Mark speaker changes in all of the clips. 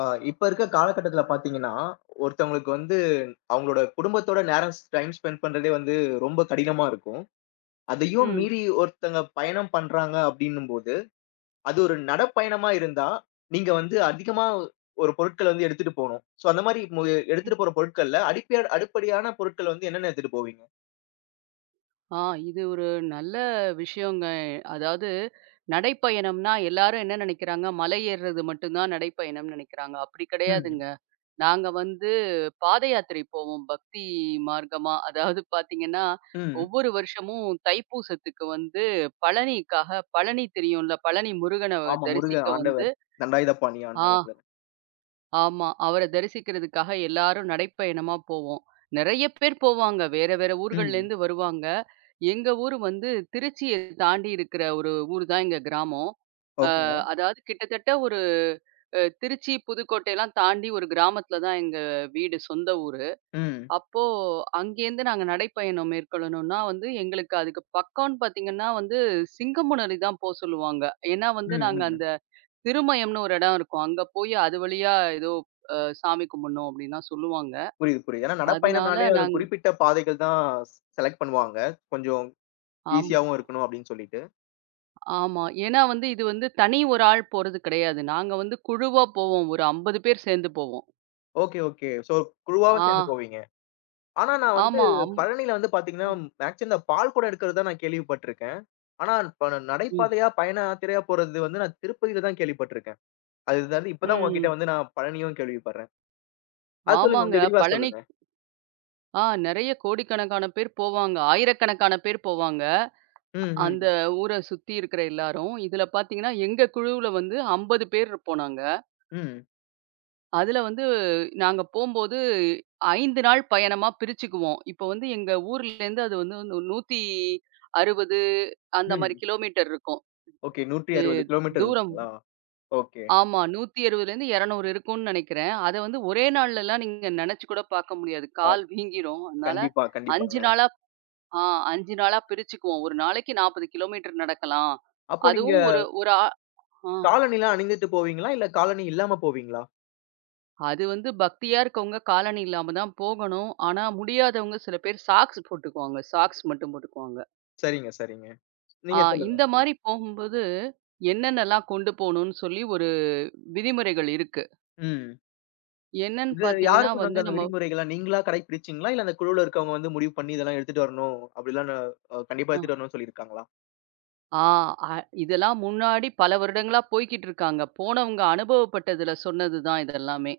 Speaker 1: ஆ இப்ப இருக்க காலகட்டத்தில பார்த்தீங்கன்னா, ஒருத்தவங்களுக்கு வந்து அவங்களோட குடும்பத்தோட நேரம் டைம் ஸ்பெண்ட் பண்றதே வந்து ரொம்ப கடினமா இருக்கும். அதையும்
Speaker 2: ம்.
Speaker 1: மீறி ஒருத்தங்க பயணம் பண்றாங்க அப்டின்னும்போது, அது ஒரு நடைப்பயணமா இருந்தா, நீங்க வந்து அதிகமா ஒரு பொருட்கள வந்து எடுத்துட்டு போணும். சோ அந்த மாரி
Speaker 2: ம்.
Speaker 1: எடுத்துட்டு போற பொருட்கள்ல அடிப்படையான பொருட்கள் வந்து என்னென்ன எடுத்துட்டு போவீங்க?
Speaker 2: ஆ இது ஒரு நல்ல விஷயங்க. அதாவது நடைப்பயணம்னா எல்லாரும் என்ன நினைக்கிறாங்க, மலை ஏறுறது மட்டும் தான் நடைப்பயணம்னு நினைக்கிறாங்க. அப்படி
Speaker 1: ம்.
Speaker 2: கிடையாதுங்க. நாங்க வந்து பாத யாத்திரை போவோம் பக்தி மார்க்கமா. அதாவது பார்த்தீங்கன்னா,
Speaker 1: ம்.
Speaker 2: ஒவ்வொரு வருஷமும் தைப்பூசத்துக்கு வந்து பழனிக்காக பழனி தெரியும்ல, பழனி முருகன
Speaker 1: ஆமா.
Speaker 2: தரிசிக்க
Speaker 1: முருகன்
Speaker 2: வந்து
Speaker 1: ஆண்டவர். தண்டாயுதபாணி
Speaker 2: ஆ
Speaker 1: ஆண்டவர் தானே.
Speaker 2: ஆமா. அவர தரிசிக்கிறதுக்காக எல்லாரும் நடைப்பயணமா போவோம். நெறைய பேர் போவாங்க. வேற வேற
Speaker 1: ம்.
Speaker 2: ஊர்கள்லேருந்து வருவாங்க. எங்க ஊரு வந்து திருச்சிய தாண்டி இருக்கிற ஒரு ஊர் தான் எங்க கிராமம். அ
Speaker 1: ஓகேங்க.
Speaker 2: அதாவது கிட்டத்தட்ட ஒரு திருச்சி, புதுக்கோட்டையெல்லாம் தாண்டி ஒரு கிராமத்தில தான் எங்க வீடு, சொந்த ஊரு.
Speaker 1: ம்.
Speaker 2: அப்போ அங்கேருந்து நாங்க நடைப்பயணம் மேற்கொள்ளணும்னா வந்து எங்களுக்கு அதுக்கு பக்கம்ன்னு பார்த்தீங்கன்னா வந்து சிங்கமுனரி தான் போ சொல்லுவாங்க. ஏன்னா
Speaker 1: ம்.
Speaker 2: வந்து நாங்க
Speaker 1: ம்.
Speaker 2: அந்த திருமயம்ன்னு ஒரு இடம் இருக்கும். அங்க போய் அது வழியா ஏதோ சாமி கும்பிடணும் அப்படின்லாம் சொல்லுவாங்க.
Speaker 1: புரியுது, புரியுது. ஏன்னா
Speaker 2: அதனால
Speaker 1: நடைப்பயணம்னாலே அது
Speaker 2: நாங்க
Speaker 1: குறிப்பிட்ட பாதைகள் தான் செலக்ட் பண்ணுவாங்க. கொஞ்சம்
Speaker 2: ஆமா,
Speaker 1: ஈஸியாவும் இருக்கணும் அப்படின்னு சொல்லிட்டு.
Speaker 2: ஆமா. ஏன்னா வந்து இது வந்து தனி ஒரு ஆள் போறது கிடையாது. நாங்க வந்து குழுவா போவோம். ஒரு 50 பேர் சேர்ந்து போவோம்.
Speaker 1: Okay, okay. ஸோ குழுவாவே
Speaker 2: ஆ,
Speaker 1: சேர்ந்து போவீங்க. ஆனா நான் வந்து
Speaker 2: ஆமா. அம்
Speaker 1: பழனியில வந்து பார்த்தீங்கன்னா, மேக்ஸிமம் இந்த பால் குடம் எடுக்கிறது தான் நான் கேள்விப்பட்டுருக்கேன். ஆனா இப்ப நான்
Speaker 2: ம்,
Speaker 1: நடைபாதையா, பயண யாத்திரையா போறது வந்து நான் திருப்பதியில தான் கேள்விப்பட்டுருக்கேன். அது வந்து இப்ப தான் உங்ககிட்ட
Speaker 2: ம்.
Speaker 1: வந்து நான் பழனியும் கேள்விப்படுறேன். அது சொல்லுங்க.
Speaker 2: ஆமாங்க.
Speaker 1: கொஞ்சம் விரிவா
Speaker 2: பழனி
Speaker 1: சொல்லுங்க.
Speaker 2: நெறைய கோடிக்கணக்கான பேர் போவாங்க. ஆயிரக்கணக்கான பேர் போவாங்க.
Speaker 1: ம்,
Speaker 2: அந்த
Speaker 1: ம்,
Speaker 2: ஊர சுத்தி இருக்கிற எல்லாரும். இதுல பார்த்தீங்கன்னா, எங்க குழுவுல வந்து 50 பேர் இருப்போம் நாங்க.
Speaker 1: ம்,
Speaker 2: அதுல வந்து நாங்க போம்போது 5 நாள் பயணமா பிரிச்சுக்குவோம். இப்போ வந்து எங்க ஊர்லேருந்து அது வந்து 160 அந்த மாரி
Speaker 1: ம்.
Speaker 2: கிலோமீட்டர் இருக்கும்.
Speaker 1: ஓகே.
Speaker 2: எ
Speaker 1: 160 கிலோமீட்டர்
Speaker 2: தூரம்.
Speaker 1: இருக்குங்களா? ஓகே.
Speaker 2: ஆமா. 160லேருந்து 200 இருக்கும்னு நெனைக்கிறேன். அத வந்து ஒரே நாள்லலாம் நீங்க நெனச்சு கூட பார்க்க முடியாது.
Speaker 1: அ
Speaker 2: கால் வீங்கிரும். அதனால
Speaker 1: கண்டிப்பா, கண்டிப்பாங்க.
Speaker 2: 5 நாளா ஆ 5 நாளா பிரிச்சுக்குவோம். ஒரு நாளைக்கு 40 கிலோமீட்டர் நடக்கலாம்.
Speaker 1: அப்போ நீங்க
Speaker 2: அதுவும் ஒரு ஒரு ஆ ஆ.
Speaker 1: காலணிலாம் அணிந்துட்டு போவீங்களா? இல்ல காலணி இல்லாம போவீங்களா?
Speaker 2: அது வந்து பக்தியா இருக்கவங்க காலணி இல்லாம தான் போகணும். ஆனா முடியாதவங்க சில பேர் சாக்ஸ் போட்டுக்குவாங்க. சாக்ஸ் மட்டும் போட்டுக்குவாங்க.
Speaker 1: சரிங்க, சரிங்க.
Speaker 2: ஆ
Speaker 1: நீங்க சொல்லுங்க.
Speaker 2: இந்த
Speaker 1: ம்.
Speaker 2: மாரி போகும்போது என்னென்னலாம் கொண்டு போணும்னு சொல்லி ஒரு விதிமுறைகள் இருக்கு.
Speaker 1: ம்.
Speaker 2: என்னன்னு
Speaker 1: இது யாரு
Speaker 2: பார்த்தீங்கன்னா வந்து
Speaker 1: சொன்னாங்க அந்த
Speaker 2: நம்ம
Speaker 1: விதிமுறைகள்லாம்? நீங்களா கடைபிடிச்சீங்களா? இல்ல அந்த குழுவுல இருக்கவங்க வந்து முடிவு பண்ணி இதெல்லாம் எடுத்துட்டு வரணும். அப்படிலாம் நான் கண்டிப்பா
Speaker 2: ஆ
Speaker 1: எடுத்துட்டு வரணும்னு சொல்லியிருக்காங்களா?
Speaker 2: ஆ அ, இதெல்லாம் முன்னாடி பல வருடங்களா போய்க்கிட்டு இருக்காங்க. போனவங்க அனுபவப்பட்டதுல சொன்னது தான் இதெல்லாமே.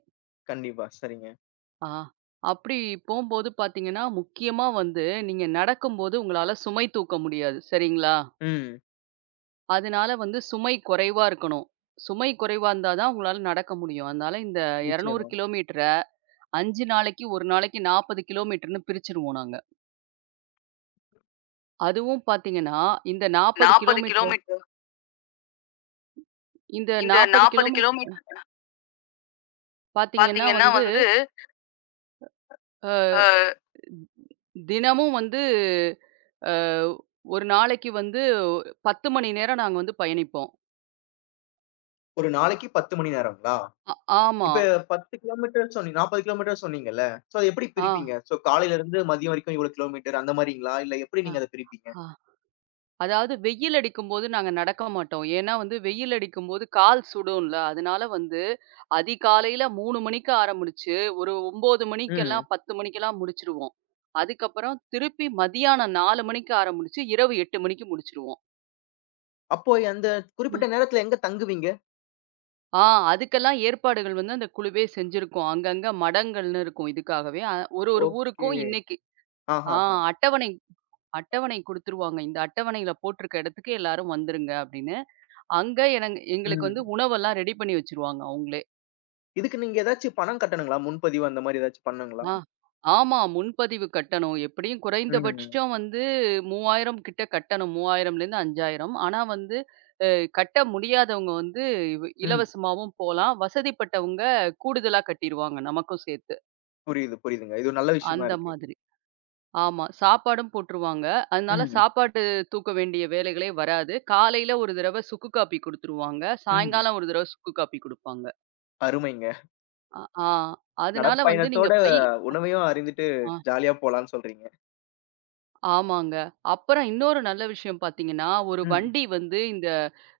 Speaker 1: கண்டிப்பா. சரிங்க.
Speaker 2: ஆ அப்படி போம்போது பார்த்தீங்கன்னா, முக்கியமா வந்து நீங்க நடக்கும்போது உங்களால சுமை தூக்க முடியாது. சரிங்களா?
Speaker 1: ம்.
Speaker 2: அதனால வந்து சுமை குறைவா இருக்கணும். சுமை குறைவா இருந்தா தான் உங்களால நடக்க முடியும். அதனால இந்த 200
Speaker 1: நிச்சயமா.
Speaker 2: கிலோமீட்டர 5 நாளைக்கு, 1 நாளைக்கு 40 கிலோமீட்டர்ன்னு பிரிச்சுருவோம் நாங்க. அதுவும் பார்த்தீங்கன்னா, இந்த 40
Speaker 1: 40
Speaker 2: கிலோமீட்டர்
Speaker 1: கிலோமீட்டர்.
Speaker 2: இந்த
Speaker 1: இந்த
Speaker 2: 40
Speaker 1: 40
Speaker 2: கிலோமீட்டர்
Speaker 1: கிலோமீட்டர்
Speaker 2: பார்த்தீங்கன்னா
Speaker 1: பார்த்தீங்கன்னா
Speaker 2: வந்து,
Speaker 1: வந்து
Speaker 2: அ
Speaker 1: அ.
Speaker 2: தினமும் வந்து அ ஒரு நாளைக்கு வந்து 10 மணி நேரம் நாங்க வந்து பயணிப்போம்.
Speaker 1: ஒரு நாளைக்கு 10 மணி நேரங்களா?
Speaker 2: அ ஆமா.
Speaker 1: இப்ப 10 கிலோமீட்டர் சொன்னீங்க 40 கிலோமீட்டர் சொன்னீங்கல்ல. சோ அத எப்படி
Speaker 2: ஆ.
Speaker 1: பிரிப்பீங்க? சோ காலையில இருந்து மதியம் வரைக்கும் இவ்வளோ கிலோமீட்டர் அந்த மாரிங்களா? இல்ல எப்படி
Speaker 2: அ,
Speaker 1: நீங்க அத பிரிப்பீங்க?
Speaker 2: ஆ. அதாவது வெயில் அடிக்கும்போது நாங்க நடக்க மாட்டோம். ஏன்னா வந்து வெயில் அடிக்கும்போது கால் சுடும்ல. அதனால வந்து அதிகாலையில 3 மணிக்கு ஆரம்பிச்சு, ஒரு 9
Speaker 1: ம்.
Speaker 2: மணிக்கெல்லாம் 10 மணிக்கெல்லாம் முடிச்சுருவோம். அதுக்கப்புறம் திருப்பி மதியானம் 4 மணிக்கு ஆரம்பிச்சு, இரவு 8 மணிக்கு முடிச்சுருவோம்.
Speaker 1: அப்போ அந்த குறிப்பிட்ட நேரத்துல எங்க தங்குவீங்க?
Speaker 2: ஆ அதுக்கெல்லாம் ஏற்பாடுகள் வந்து அந்த குழுவே செஞ்சிருக்கும். அங்கங்க மடங்கள்னு இருக்கும் இதுக்காகவே. ஒரு ஒரு
Speaker 1: ஓகே.
Speaker 2: ஊருக்கும் இன்னைக்கு ஆ
Speaker 1: ஆஹா.
Speaker 2: அட்டவணை அட்டவணை குடுத்துருவாங்க. இந்த அட்டவணையில போட்டிருக்க இடத்துக்கு எல்லாரும் வந்துருங்க அப்படின்னு. அங்க எங்களுக்கு வந்து
Speaker 1: ம்.
Speaker 2: உணவெல்லாம் ரெடி பண்ணி வச்சுருவாங்க அவங்களே.
Speaker 1: இதுக்கு நீங்க ஏதாச்சும் பணம் கட்டணுங்களா? முன்பதிவு அந்த மாரி ஏதாச்சும் பண்ணுங்களா?
Speaker 2: ஆ. ஆமா. முன்பதிவு கட்டணம் எப்படியும்
Speaker 1: ம்.
Speaker 2: குறைந்தபட்சம் வந்து 3000 கிட்ட கட்டணும். 3000லேருந்து 5000. ஆனா வந்து அ கட்ட முடியாதவங்க வந்து
Speaker 1: ம்.
Speaker 2: இலவசமாவும் போலாம். வசதிப்பட்டவங்க கூடுதலா கட்டிருவாங்க நமக்கும் சேர்த்து.
Speaker 1: புரியுது, புரியுதுங்க. இது ஒரு நல்ல விஷயமா
Speaker 2: அந்த
Speaker 1: இருக்கு.
Speaker 2: மாதிரி. ஆமா. சாப்பாடும் போட்டுருவாங்க. அதனால
Speaker 1: ம்.
Speaker 2: சாப்பாடு தூக்க வேண்டிய வேலைகளே வராது. காலையில ஒரு தடவ சுக்கு காப்பி குடுத்துருவாங்க.
Speaker 1: ம்.
Speaker 2: சாயங்காலம் ஒரு தடவ சுக்கு காப்பி குடுப்பாங்க.
Speaker 1: அருமைங்க.
Speaker 2: அ ஆ. அதனால வந்து
Speaker 1: நடைப்பயணத்தோட உணவையும் அருந்திட்டு
Speaker 2: ஆ,
Speaker 1: ஜாலியா போலான்னு சொல்றீங்க.
Speaker 2: ஆமாங்க. அப்புறம் இன்னொரு நல்ல விஷயம் பார்த்தீங்கன்னா, ஒரு
Speaker 1: ம்.
Speaker 2: வண்டி வந்து இந்த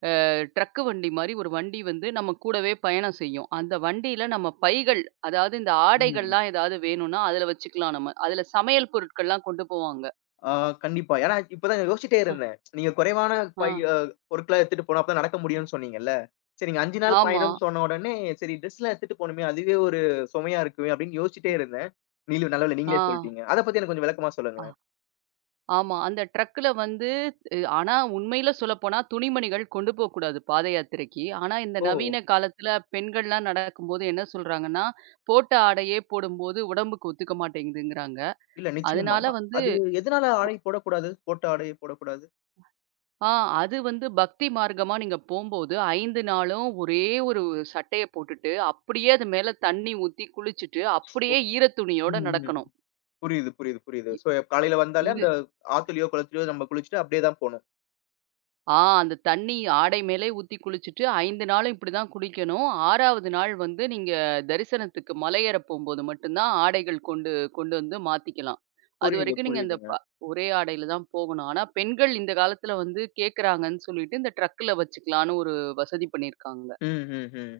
Speaker 2: அ ட்ரக் வண்டி மாரி ஒரு வண்டி வந்து நம்ம கூடவே பயணம் செய்யும். அந்த வண்டியில நம்ம பைகள், அதாவது இந்த
Speaker 1: ம்.
Speaker 2: ஆடைகள்லாம் ஏதாவது வேணும்னா, அதில வச்சுக்கலாம் நம்ம. அதில சமையல் பொருட்கள்லாம் கொண்டு போவாங்க.
Speaker 1: ஆ கண்டிப்பா. ஏன்னா இப்பதான் நான் யோசிச்சிட்டே இருந்தேன். நீங்க குறைவான
Speaker 2: ஆ,
Speaker 1: பை பொருட்கள எடுத்துட்டு போனா அப்பதான் நடக்க முடியும்னு சொன்னீங்கல்ல. சரி நீங்க 5 நாள்
Speaker 2: ஆமா.
Speaker 1: பயணம்னு சொன்ன உடனே, சரி ட்ரெஸ்லாம் எடுத்துட்டு போணுமே, அதுவே ஒரு சுமையா இருக்குமே அப்படின்னு யோசிச்சிட்டே
Speaker 2: ம்.
Speaker 1: இருந்தேன். நீங்க நல்ல வேளை நீங்களே சொல்ட்டீங்க. அத பத்தி எனக்கு கொஞ்சம் விளக்கமா
Speaker 2: ஆ.
Speaker 1: சொல்லுங்களேன்.
Speaker 2: ஆமா. அந்த ட்ரக்குல வந்து ஆனா உண்மையில சொல்லப்போனா துணிமணிகள் கொண்டு போக்கூடாது பாத யாத்திரைக்கு. ஆனா இந்த
Speaker 1: ஓ!
Speaker 2: நவீன காலத்துல பெண்கள்லாம் நடக்கும்போது என்ன சொல்றாங்கன்னா, போட்ட ஆடையே போடும்போது உடம்புக்கு ஒத்துக்க மாட்டேங்குதுங்கிறாங்க.
Speaker 1: இல்ல நிச்சயமா.
Speaker 2: அதனால வந்து
Speaker 1: அது எதனால ஆடை போடக்கூடாது? போட்ட ஆடைய போடக்கூடாது?
Speaker 2: ஆ அது வந்து பக்தி மார்க்கமா நீங்க போம்போது 5 நாளும் ஒரே ஒரு சட்டைய போட்டுட்டு, அப்படியே அது மேல தண்ணி ஊத்தி குளிச்சுட்டு, அப்படியே ஈரத்துணியோட
Speaker 1: ம். ம்.
Speaker 2: நடக்கணும்.
Speaker 1: புரியுது, புரியுது, புரியுது.
Speaker 2: இ
Speaker 1: சோ காலையில வந்தாலே
Speaker 2: இது
Speaker 1: அந்த ஆத்துலயோ, குளத்துலயோ நம்ம குளிச்சுட்டு அப்படியே தான் போணும்.
Speaker 2: ஆ அந்த தண்ணி ஆடை மேலே ஊத்தி குளிச்சுட்டு 5 நாளும் இப்படிதான் குளிக்கணும். 6வது நாள் வந்து நீங்க தரிசனத்துக்கு மலையேறப் போம்போது மட்டும் தான் ஆடைகள் கொண்டு கொண்டு வந்து மாத்திக்கலாம்.
Speaker 1: புரியுது,
Speaker 2: அதுவரைக்கும் நீங்க இந்த ப
Speaker 1: புரியுதுங்க.
Speaker 2: ஒரே ஆடையில தான் போகணும். ஆனா பெண்கள் இந்த காலத்துல வந்து கேட்கறாங்கன்னு சொல்லிட்டு இந்த ட்ரக்ல வச்சுக்கலான்னு ஒரு வசதி பண்ணியிருக்காங்க.
Speaker 1: ம், ம், ம்.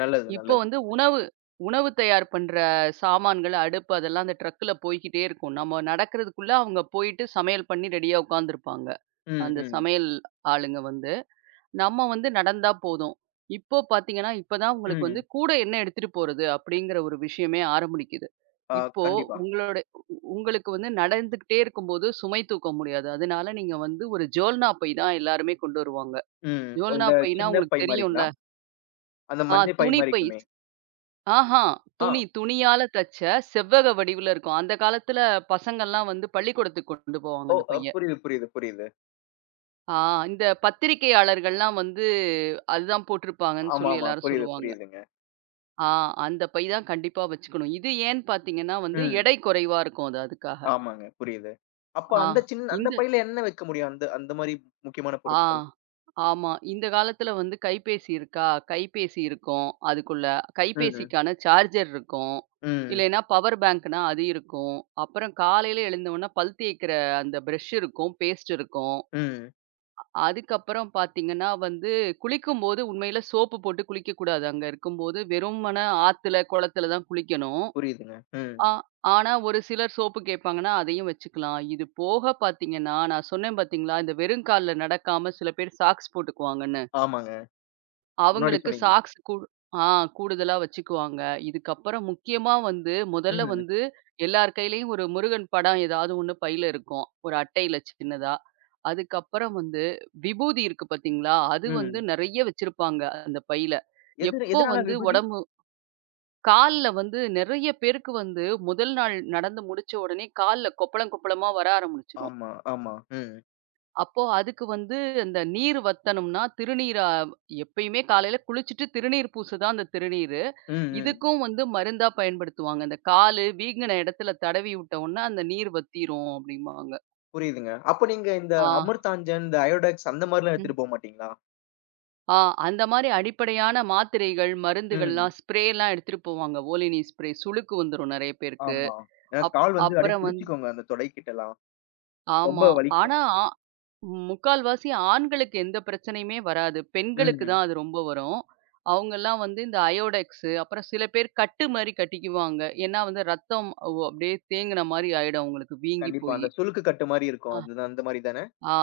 Speaker 1: நல்லது,
Speaker 2: இப்போ
Speaker 1: நல்லது.
Speaker 2: வந்து உணவு உணவு தயார் பண்ற சாமான்கள், அடுப்பு அதெல்லாம் அந்த ட்ரக்ல போய்க்கிட்டே இருக்கும். நம்ம நடக்கிறதுக்குள்ள அவங்க போயிட்டு சமையல் பண்ணி ரெடியா உட்கார்ந்திருப்பாங்க.
Speaker 1: ம்,
Speaker 2: அந்த
Speaker 1: ம்,
Speaker 2: சமையல் ஆளுங்க வந்து. நம்ம வந்து நடந்தா போதும். இப்போ பார்த்தீங்கன்னா, இப்ப தான் உங்களுக்கு வந்து
Speaker 1: ம்.
Speaker 2: கூட என்ன எடுத்துட்டு போறது அப்படிங்கிற ஒரு விஷயமே ஆரம்பிக்குது.
Speaker 1: ஆ
Speaker 2: இப்போ
Speaker 1: கண்டிப்பா.
Speaker 2: உங்களோட உங்களுக்கு வந்து நடந்துகிட்டே இருக்கும்போது சுமை தூக்க முடியாது. அதனால நீங்க வந்து ஒரு ஜோல்னா பை தான் எல்லாருமே கொண்டு வருவாங்க.
Speaker 1: ம்.
Speaker 2: ஜோல்னா
Speaker 1: இந்த
Speaker 2: பைனா
Speaker 1: சின்ன
Speaker 2: உங்களுக்கு
Speaker 1: பை
Speaker 2: தெரியும்ல.
Speaker 1: மாரிங்களா? அந்த மஞ்ச பை
Speaker 2: துணி
Speaker 1: மாரி
Speaker 2: பை.
Speaker 1: இருக்குமே!
Speaker 2: ஆஹா
Speaker 1: ஆ.
Speaker 2: துணி துணியால தச்ச செவ்வக வடிவுல இருக்கும். அந்த காலத்துல பசங்கள்லாம் வந்து பள்ளிக்கூடத்துக்கு கொண்டு போவாங்க
Speaker 1: ஓ!
Speaker 2: அந்த பைய.
Speaker 1: புரியுது, புரியுது, புரியுது.
Speaker 2: ஆ இந்த பத்திரிக்கையாளர்கள்லாம் வந்து அதுதான் போட்டிருப்பாங்கன்னு சொல்லி
Speaker 1: ஆமாமா.
Speaker 2: எல்லாரும்
Speaker 1: புரியுது,
Speaker 2: சொல்லுவாங்க.
Speaker 1: புரியுதுங்க.
Speaker 2: ஆ அந்த பை தான் கண்டிப்பா வச்சுக்கணும். இது ஏன்னு பார்த்தீங்கன்னா வந்து
Speaker 1: ம்.
Speaker 2: எடை குறைவா இருக்கும் அது அதுக்காக.
Speaker 1: ஆமாங்க. புரியுது. அப்ப
Speaker 2: ஆ
Speaker 1: அந்த சின்ன அந்த
Speaker 2: இந்த
Speaker 1: பையில என்ன வைக்க முடியும்? அந்த அந்த மாரி முக்கியமான
Speaker 2: ஆ
Speaker 1: பொருட்கள்.
Speaker 2: ஆமா. இந்த காலத்துல வந்து கைபேசி இருக்கா? கைபேசி இருக்கும். அதுக்குள்ள
Speaker 1: ம்.
Speaker 2: கைபேசிக்கான சார்ஜர் இருக்கும்.
Speaker 1: ம்.
Speaker 2: இல்லைன்னா பவர் பேங்க்னா அது இருக்கும். அப்புறம் காலையில எழுந்தவுடனே பல் தேய்க்கிற அந்த பிரஷ் இருக்கும், பேஸ்ட் இருக்கும்.
Speaker 1: ம்.
Speaker 2: அதுக்கப்புறம் பார்த்தீங்கன்னா வந்து குளிக்கும்போது உண்மையில சோப்பு போட்டு குளிக்கக்கூடாது. அங்க இருக்கும்போது வெறுமனே ஆத்துல, குளத்துல தான் குளிக்கணும்.
Speaker 1: புரியுதுங்க. ம்.
Speaker 2: ஆ ஆனா ஒரு சிலர் சோப்பு கேட்பாங்கன்னா, அதையும் வச்சுக்கலாம். இது போக பார்த்தீங்கன்னா, நான் சொன்னேன் பார்த்தீங்களா, இந்த வெறும் கால்ல நடக்காம சில பேர் சாக்ஸ் போட்டுக்குவாங்கன்னு.
Speaker 1: ஆமாங்க. முன்னாடி
Speaker 2: அவங்களுக்கு
Speaker 1: சொன்னீங்க.
Speaker 2: சாக்ஸ் கூ ஆ கூடுதலா வச்சுக்குவாங்க. இதுக்கப்புறம் முக்கியமா வந்து முதல்ல
Speaker 1: ம்.
Speaker 2: வந்து எல்லார் கையிலயும் ஒரு முருகன் படம் ஏதாவது ஒண்ணு பையில இருக்கும். ஒரு அட்டையில சின்னதா. அதுக்கப்புறம் வந்து விபூதி இருக்கு பார்த்தீங்களா, அது வந்து
Speaker 1: ம்.
Speaker 2: நெறைய வச்சிருப்பாங்க அந்த பையில.
Speaker 1: எது
Speaker 2: எப்போ
Speaker 1: எதனால
Speaker 2: வந்து
Speaker 1: விபூதி?
Speaker 2: கால்ல வந்து நெறைய பேருக்கு வந்து முதல் நாள் நடந்து முடிச்ச உடனே கால்ல கொப்பளம் கொப்பளமா வர ஆரம்பிச்சிரும்.
Speaker 1: ஆமா, ஆமா. ம்.
Speaker 2: அப்போ அதுக்கு வந்து அந்த நீர் வத்தணும்னா திருநீரா எப்பயுமே காலையில குளிச்சுட்டு திருநீர் பூசு தான் அந்த திருநீரு.
Speaker 1: ம், ம்.
Speaker 2: இதுக்கும் வந்து மருந்தா பயன்படுத்துவாங்க. அந்த காலு வீங்கின இடத்துல தடவி விட்ட உடனே அந்த நீர் வத்திரும் அப்டிம்பாங்க.
Speaker 1: புரியுதுங்க. அப்ப நீங்க இந்த
Speaker 2: ஆ,
Speaker 1: அமர்தாஞ்சன், இந்த அயோடெக்ஸ் அந்த மாரிலாம்
Speaker 2: ம்.
Speaker 1: எடுத்துட்டு போ மாட்டீங்களா?
Speaker 2: ஆ அந்த மாரி அடிப்படையான மாத்திரைகள்,
Speaker 1: ம்.
Speaker 2: மருந்துகள்லாம் ஸ்ப்ரேலாம் எடுத்துட்டு போவாங்க. ஓலினி ஸ்ப்ரே சுளுக்கு வந்துரும் நெறைய பேருக்கு.
Speaker 1: ஆமா. ஏன்னா
Speaker 2: அப்
Speaker 1: கால் வந்து அப்படியே
Speaker 2: அப்புறம் வந்து
Speaker 1: புடிச்சுக்கோங்க, அந்த தொடைக்கிட்டலாம். ரொம்ப
Speaker 2: ஆமா.
Speaker 1: வலிக்கும்.
Speaker 2: ஆனா, முக்கால்வாசி ஆண்களுக்கு எந்த பிரச்சனையுமே வராது. பெண்களுக்கு
Speaker 1: ம்.
Speaker 2: தான் அது ரொம்ப வரும். அவங்கலாம் வந்து இந்த அயோடெக்ஸு, அப்புறம் சில பேர் கட்டு மாரி கட்டிக்குவாங்க. ஏன்னா வந்து ரத்தம் அப்படியே தேங்குன மாரி ஆயிடும் அவங்களுக்கு வீங்கி
Speaker 1: கண்டிப்பா.
Speaker 2: போயி.
Speaker 1: அந்த சுளுக்கு கட்டு மாரி இருக்கும்.
Speaker 2: அ,
Speaker 1: அது அந்த மாரி தானே?
Speaker 2: ஆ.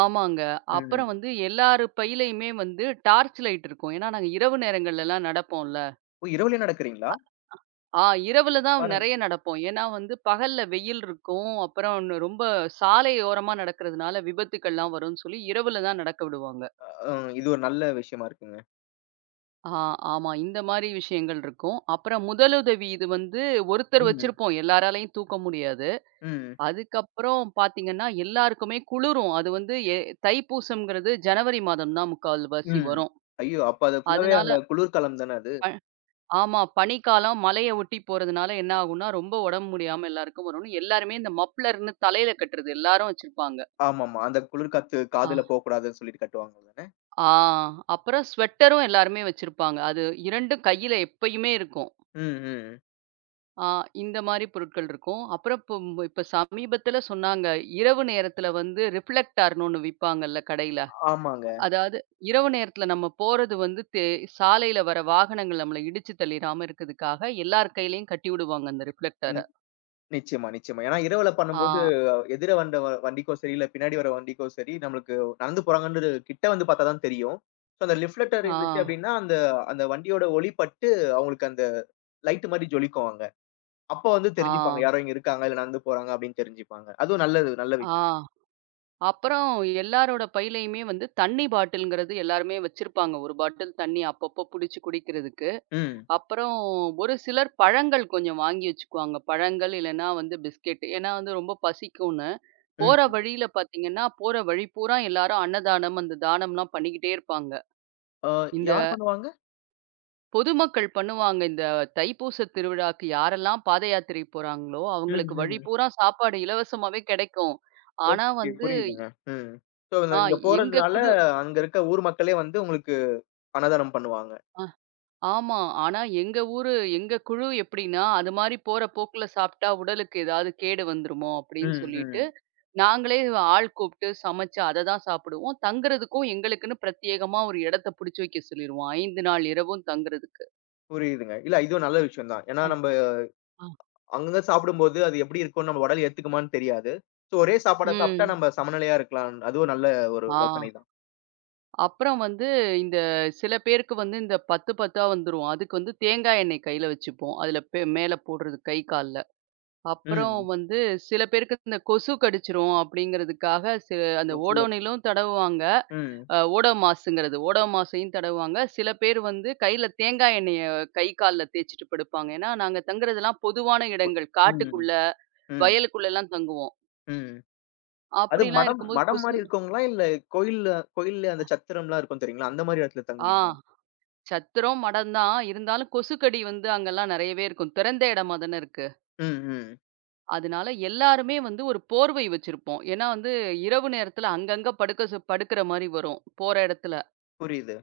Speaker 2: ஆமாங்க. அப்புறம்
Speaker 1: ம்.
Speaker 2: வந்து எல்லார் பையிலயுமே வந்து டார்ச் லைட் இருக்கும். ஏன்னா நாங்க இரவு நேரங்கள்லலாம் நடப்போம்ல.
Speaker 1: ஓ! இரவுலயே நடக்கிறீங்களா?
Speaker 2: ஆ இரவுல தான்
Speaker 1: பாருங்க.
Speaker 2: நெறைய நடப்போம். ஏன்னா வந்து பகல்ல வெயில் இருக்கும். அப்புறம் இன்னும் ரொம்ப சாலையோரமா நடக்கிறதுனால விபத்துக்கள்லாம் வரும்ன்னு சொல்லி இரவுல தான் நடக்க விடுவாங்க.
Speaker 1: அ இது ஒரு நல்ல விஷயமா இருக்குங்க.
Speaker 2: ஆ ஆமா. இந்த மாரி விஷயங்கள் இருக்கும். அப்புறம் முதலுதவி இது வந்து ஒருத்தர்
Speaker 1: ம்.
Speaker 2: வச்சிருப்போம். எல்லாராலயும் தூக்க முடியாது.
Speaker 1: ம்.
Speaker 2: அதுக்கப்புறம் பார்த்தீங்கன்னா, எல்லாருக்குமே குளிரும். அது வந்து தைப்பூசம்ங்கிறது ஜனவரி மாதம் தான் முக்கால்வாசி
Speaker 1: ம்.
Speaker 2: வரும்.
Speaker 1: ஐயோ! அப்ப அது ஃபுல்லாவே
Speaker 2: அதனால
Speaker 1: அந்த குளிர்காலம் தானே அது?
Speaker 2: ப ஆமா. பனிக்காலம் மலைய ஒட்டி போறதுனால என்ன ஆகும்னா, ரொம்ப உடம்பு முடியாம எல்லாருக்கும் வரும்னு, எல்லாருமே இந்த மப்ளர்ன்னு தலையில கட்டுறது எல்லாரும் வச்சிருப்பாங்க.
Speaker 1: ஆமாமா. அந்த குளிர் காத்து காதுல
Speaker 2: ஆ.
Speaker 1: போக்கூடாதுன்னு சொல்லிட்டு கட்டுவாங்க தானே?
Speaker 2: ஆ அப்புறம் ஸ்வெட்டரும் எல்லாருமே வச்சிருப்பாங்க. அது 2ம் கையில எப்பயுமே இருக்கும்.
Speaker 1: ம், ம்.
Speaker 2: ஆ இந்த மாரி பொருட்கள் இருக்கும். அப்புறம் இப்ப சமீபத்தில சொன்னாங்க. இரவு நேரத்தில வந்து ரிஃப்ளெக்டார்ன்னு ஒண்ணு விப்பாங்கல்ல கடையில.
Speaker 1: ஆமாங்க.
Speaker 2: அதாவது இரவு நேரத்தில நம்ம போறது வந்து சாலையில வர வாகனங்கள் நம்மள இடிச்சு தள்ளிராம இருக்கிறதுக்காக எல்லார் கையிலயும் கட்டி விடுவாங்க அந்த ரிஃப்ளெக்டர.
Speaker 1: நிச்சயமா, நிச்சயமா. ஏன்னா இரவுல
Speaker 2: ஆ,
Speaker 1: பண்ணும்போது எதிர வந்த வண்டிக்கோ சரி, இல்ல பின்னாடி வர வண்டிக்கோ சரி, நம்மளுக்கு நடந்து போறாங்கன்றது கிட்ட வந்து பார்த்தா தான் தெரியும். ஸோ அந்த லிஃப்ட் லெட்டர் இருந்துச்சு
Speaker 2: ஆ.
Speaker 1: அப்டின்னா, அந்த அந்த வண்டியோட ஒளி பட்டு அவங்களுக்கு அந்த லைட் மாரி ஜொலிக்கும் அங்க. அப்ப வந்து
Speaker 2: ஆ,
Speaker 1: தெரிஞ்சுப்பாங்க. யாரோ இங்க இருக்காங்க, இல்ல நடந்து போறாங்க அப்டின்னு தெரிஞ்சுப்பாங்க. அதுவும் நல்லது, நல்ல
Speaker 2: ஆ.
Speaker 1: விஷயம்.
Speaker 2: அப்புறம் எல்லாரோட பையிலயுமே வந்து தண்ணி பாட்டில்ங்கிறது எல்லாருமே வச்சிருப்பாங்க. 1 பாட்டில் தண்ணி அப்பப்போ புடிச்சு குடிக்கிறதுக்கு.
Speaker 1: ம்,
Speaker 2: அப்புறம் ஒரு சிலர் பழங்கள் கொஞ்சம் வாங்கி வச்சுக்குவாங்க. பழங்கள் இல்லன்னா வந்து பிஸ்கெட். ஏன்னா வந்து ரொம்ப பசிக்கும்னு. போற
Speaker 1: ம்.
Speaker 2: வழியில பார்த்தீங்கன்னா, போற வழி பூரா எல்லாரும் அன்னதானம், அந்த தானம்லாம் பண்ணிக்கிட்டே இருப்பாங்க.
Speaker 1: அ
Speaker 2: இந்த
Speaker 1: யார் பண்ணுவாங்க?
Speaker 2: பொதுமக்கள் பண்ணுவாங்க. இந்த தைப்பூச திருவிழாக்கு யாரெல்லாம் பாத யாத்திரை போறாங்களோ,
Speaker 1: ம்,
Speaker 2: அவங்களுக்கு வழி
Speaker 1: ம்.
Speaker 2: பூரா சாப்பாடு இலவசமாவே கெடைக்கும். ஆனா
Speaker 1: ஓகே.
Speaker 2: வந்து
Speaker 1: புரியுதுங்க. ம். ஸோ
Speaker 2: ஆ
Speaker 1: இங்க
Speaker 2: எங்க
Speaker 1: போறதுனால
Speaker 2: குழு
Speaker 1: அங்க இருக்க ஊர் மக்களே வந்து உங்களுக்கு அன்னதானம் பண்ணுவாங்க.
Speaker 2: அ ஆமா. ஆனா எங்க ஊரு எங்க குழு எப்படின்னா, அது மாரி போற போக்குல சாப்பிட்டா உடலுக்கு ஏதாவது கேடு வந்துருமோ அப்படின்னு
Speaker 1: ம்,
Speaker 2: சொல்லிட்டு,
Speaker 1: ம்.
Speaker 2: நாங்களே ஆள் கூப்பிட்டு சமைச்சு அத தான் சாப்பிடுவோம். தங்குறதுக்கும் எங்களுக்குன்னு பிரத்யேகமா ஒரு இடத்த புடிச்சு வைக்க சொல்லிருவோம். 5 நாள் இரவும் தங்குறதுக்கு.
Speaker 1: புரியுதுங்க. இல்ல இதுவும் நல்ல விஷயம் தான். ஏன்னா நம்ப
Speaker 2: ஆ.
Speaker 1: அங்கங்க சாப்பிடும்போது, அது எப்படி இருக்கும்னு நம்ம உடல் ஏத்துக்குமான்னு தெரியாது. ஸோ ஒரே சாப்பாட சாப்பிட்டா
Speaker 2: ம்.
Speaker 1: நம்ம சமநிலையா இருக்கலாம். அதுவும் நல்ல ஒரு
Speaker 2: ஆ.
Speaker 1: யோசனை தான்.
Speaker 2: அப்புறம் வந்து இந்த சில பேருக்கு வந்து இந்த 10, 10ஆ வந்துரும். அதுக்கு வந்து தேங்காய் எண்ணெய் கையில வச்சுப்போம். அதுல மேல போடுறது கை, கால்ல. அப்புறம்
Speaker 1: ம்.
Speaker 2: வந்து சில பேருக்கு இந்த கொசு கடிச்சிரும் அப்படிங்கிறதுக்காக சில அந்த
Speaker 1: கொசு
Speaker 2: ஓடோனிலும் தடவுவாங்க.
Speaker 1: ம்.
Speaker 2: ஓடோமாஸுங்கிறது. ஓடோமாஸையும் தடவுவாங்க. சில பேர் வந்து கையில தேங்காய் எண்ணெய கை, கால்ல தேய்ச்சுட்டு படுப்பாங்க. ஏன்னா, நாங்க தங்குறதெல்லாம் பொதுவான
Speaker 1: கொ
Speaker 2: இடங்கள்.
Speaker 1: ம்.
Speaker 2: காட்டுக்குள்ள,
Speaker 1: ம்.
Speaker 2: வயலுக்குள்ளலாம் தங்குவோம்.
Speaker 1: ம். அது
Speaker 2: அப்படிலாம்
Speaker 1: மடம்
Speaker 2: இருக்கும்போது
Speaker 1: மடம்
Speaker 2: கொசு
Speaker 1: மாரி இருக்கவங்களா? இல்ல கோயில்ல கோயில்ல அந்த சத்திரம்லாம் இருக்கும் தெரியுங்களா? அந்த மாரி இடத்துல
Speaker 2: ஆ
Speaker 1: தங்குவீங்களா?
Speaker 2: சத்திரம், மடம் தான். இருந்தாலும் கொசுக்கடி வந்து அங்கலாம் நெறையவே இருக்கும். திறந்த இடமா தானே இருக்கு.
Speaker 1: ம். ம்.
Speaker 2: அதனால எல்லாருமே வந்து ஒரு போர்வை வச்சிருப்போம். ஏன்னா வந்து இரவு நேரத்துல அங்கங்க படுக்கிற மாரி வரும், போற இடத்துல.
Speaker 1: புரியுது.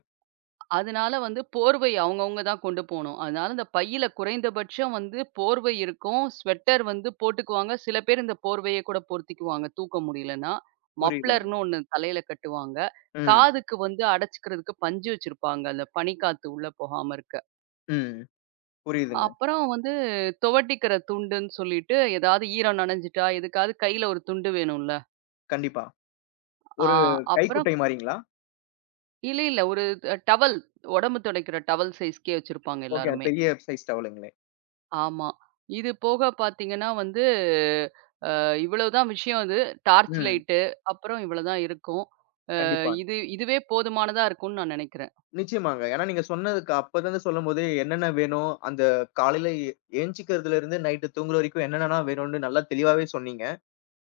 Speaker 2: அதனால வந்து போர்வை அவங்கவங்க தான் கொண்டு போணும். அதனால இந்த பையில குறைந்தபட்சம் வந்து போர்வை இருக்கும், ஸ்வெட்டர் வந்து போட்டுக்குவாங்க. சில பேர் இந்த போர்வைய கூட பொருத்திக்குவாங்க, தூக்க முடியலன்னா.
Speaker 1: புரியுதுங்க.
Speaker 2: மப்ளர்ன்னு ஒண்ணு தலையில கட்டுவாங்க.
Speaker 1: ம்.
Speaker 2: காதுக்கு வந்து அடைச்சுக்கிறதுக்கு பஞ்சு வச்சிருப்பாங்க, அந்த பனிக்காத்து உள்ள போகாம இருக்க.
Speaker 1: ம். புரியுதுங்க.
Speaker 2: அப்புறம் வந்து துவட்டிக்கிற துண்டுன்னு சொல்லிட்டு, ஏதாவது ஈரம் நனைஞ்சுட்டா எதுக்காவது கையில ஒரு துண்டு வேணும்ல.
Speaker 1: கண்டிப்பா.
Speaker 2: ஆ
Speaker 1: ஒரு
Speaker 2: அப்புறம்
Speaker 1: கைக்குட்டை மாரிங்களா?
Speaker 2: இல்ல, இல்ல. ஒரு அ டவல் உடம்பு துடைக்கிற டவல் சைஸ்க்கே வச்சிருப்பாங்க
Speaker 1: ஓகே.
Speaker 2: எல்லாருமே.
Speaker 1: பெரிய சைஸ் டவலுங்களே.
Speaker 2: ஆமா. இது போக பார்த்தீங்கன்னா வந்து, இவ்வளவுதான் விஷயம் இது. டார்ச்
Speaker 1: ம்.
Speaker 2: லைட்டு, அப்புறம் இவ்வளவுதான் இருக்கும். அ
Speaker 1: கண்டிப்பா.
Speaker 2: இது இதுவே போதுமானதா இருக்கும்னு நான் நினைக்கிறேன்.
Speaker 1: நிச்சயமாங்க. ஏன்னா நீங்க சொன்னதுக்கு அப்பலருந்து சொல்லும்போதே என்னென்ன வேணும், அந்த காலையில எந்திச்சிக்கிறதுலருந்து நைட்டு தூங்குற வரைக்கும் என்னென்னலாம் வேணும்னு நல்லா தெளிவாவே சொன்னீங்க.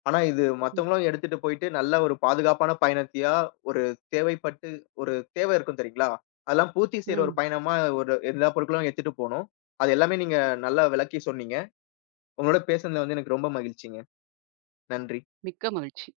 Speaker 1: ஆனா இது
Speaker 2: ம்.
Speaker 1: மத்தவங்களும் எடுத்துட்டு போயிட்டு நல்ல ஒரு பாதுகாப்பான பயணத்தையா, ஒரு தேவைப்பட்டு ஒரு தேவை இருக்கும் தெரியுங்களா? அதெல்லாம் பூர்த்தி செய்ற ஒரு
Speaker 2: ம்.
Speaker 1: பயணமா ஒரு எல்லா பொருட்களும் எடுத்துட்டு போணும். அது எல்லாமே நீங்க நல்லா விளக்கி சொன்னீங்க. உங்களோட பேசுனதுல வந்து எனக்கு ரொம்ப மகிழ்ச்சிங்க. நன்றி.
Speaker 2: மிக்க மகிழ்ச்சி.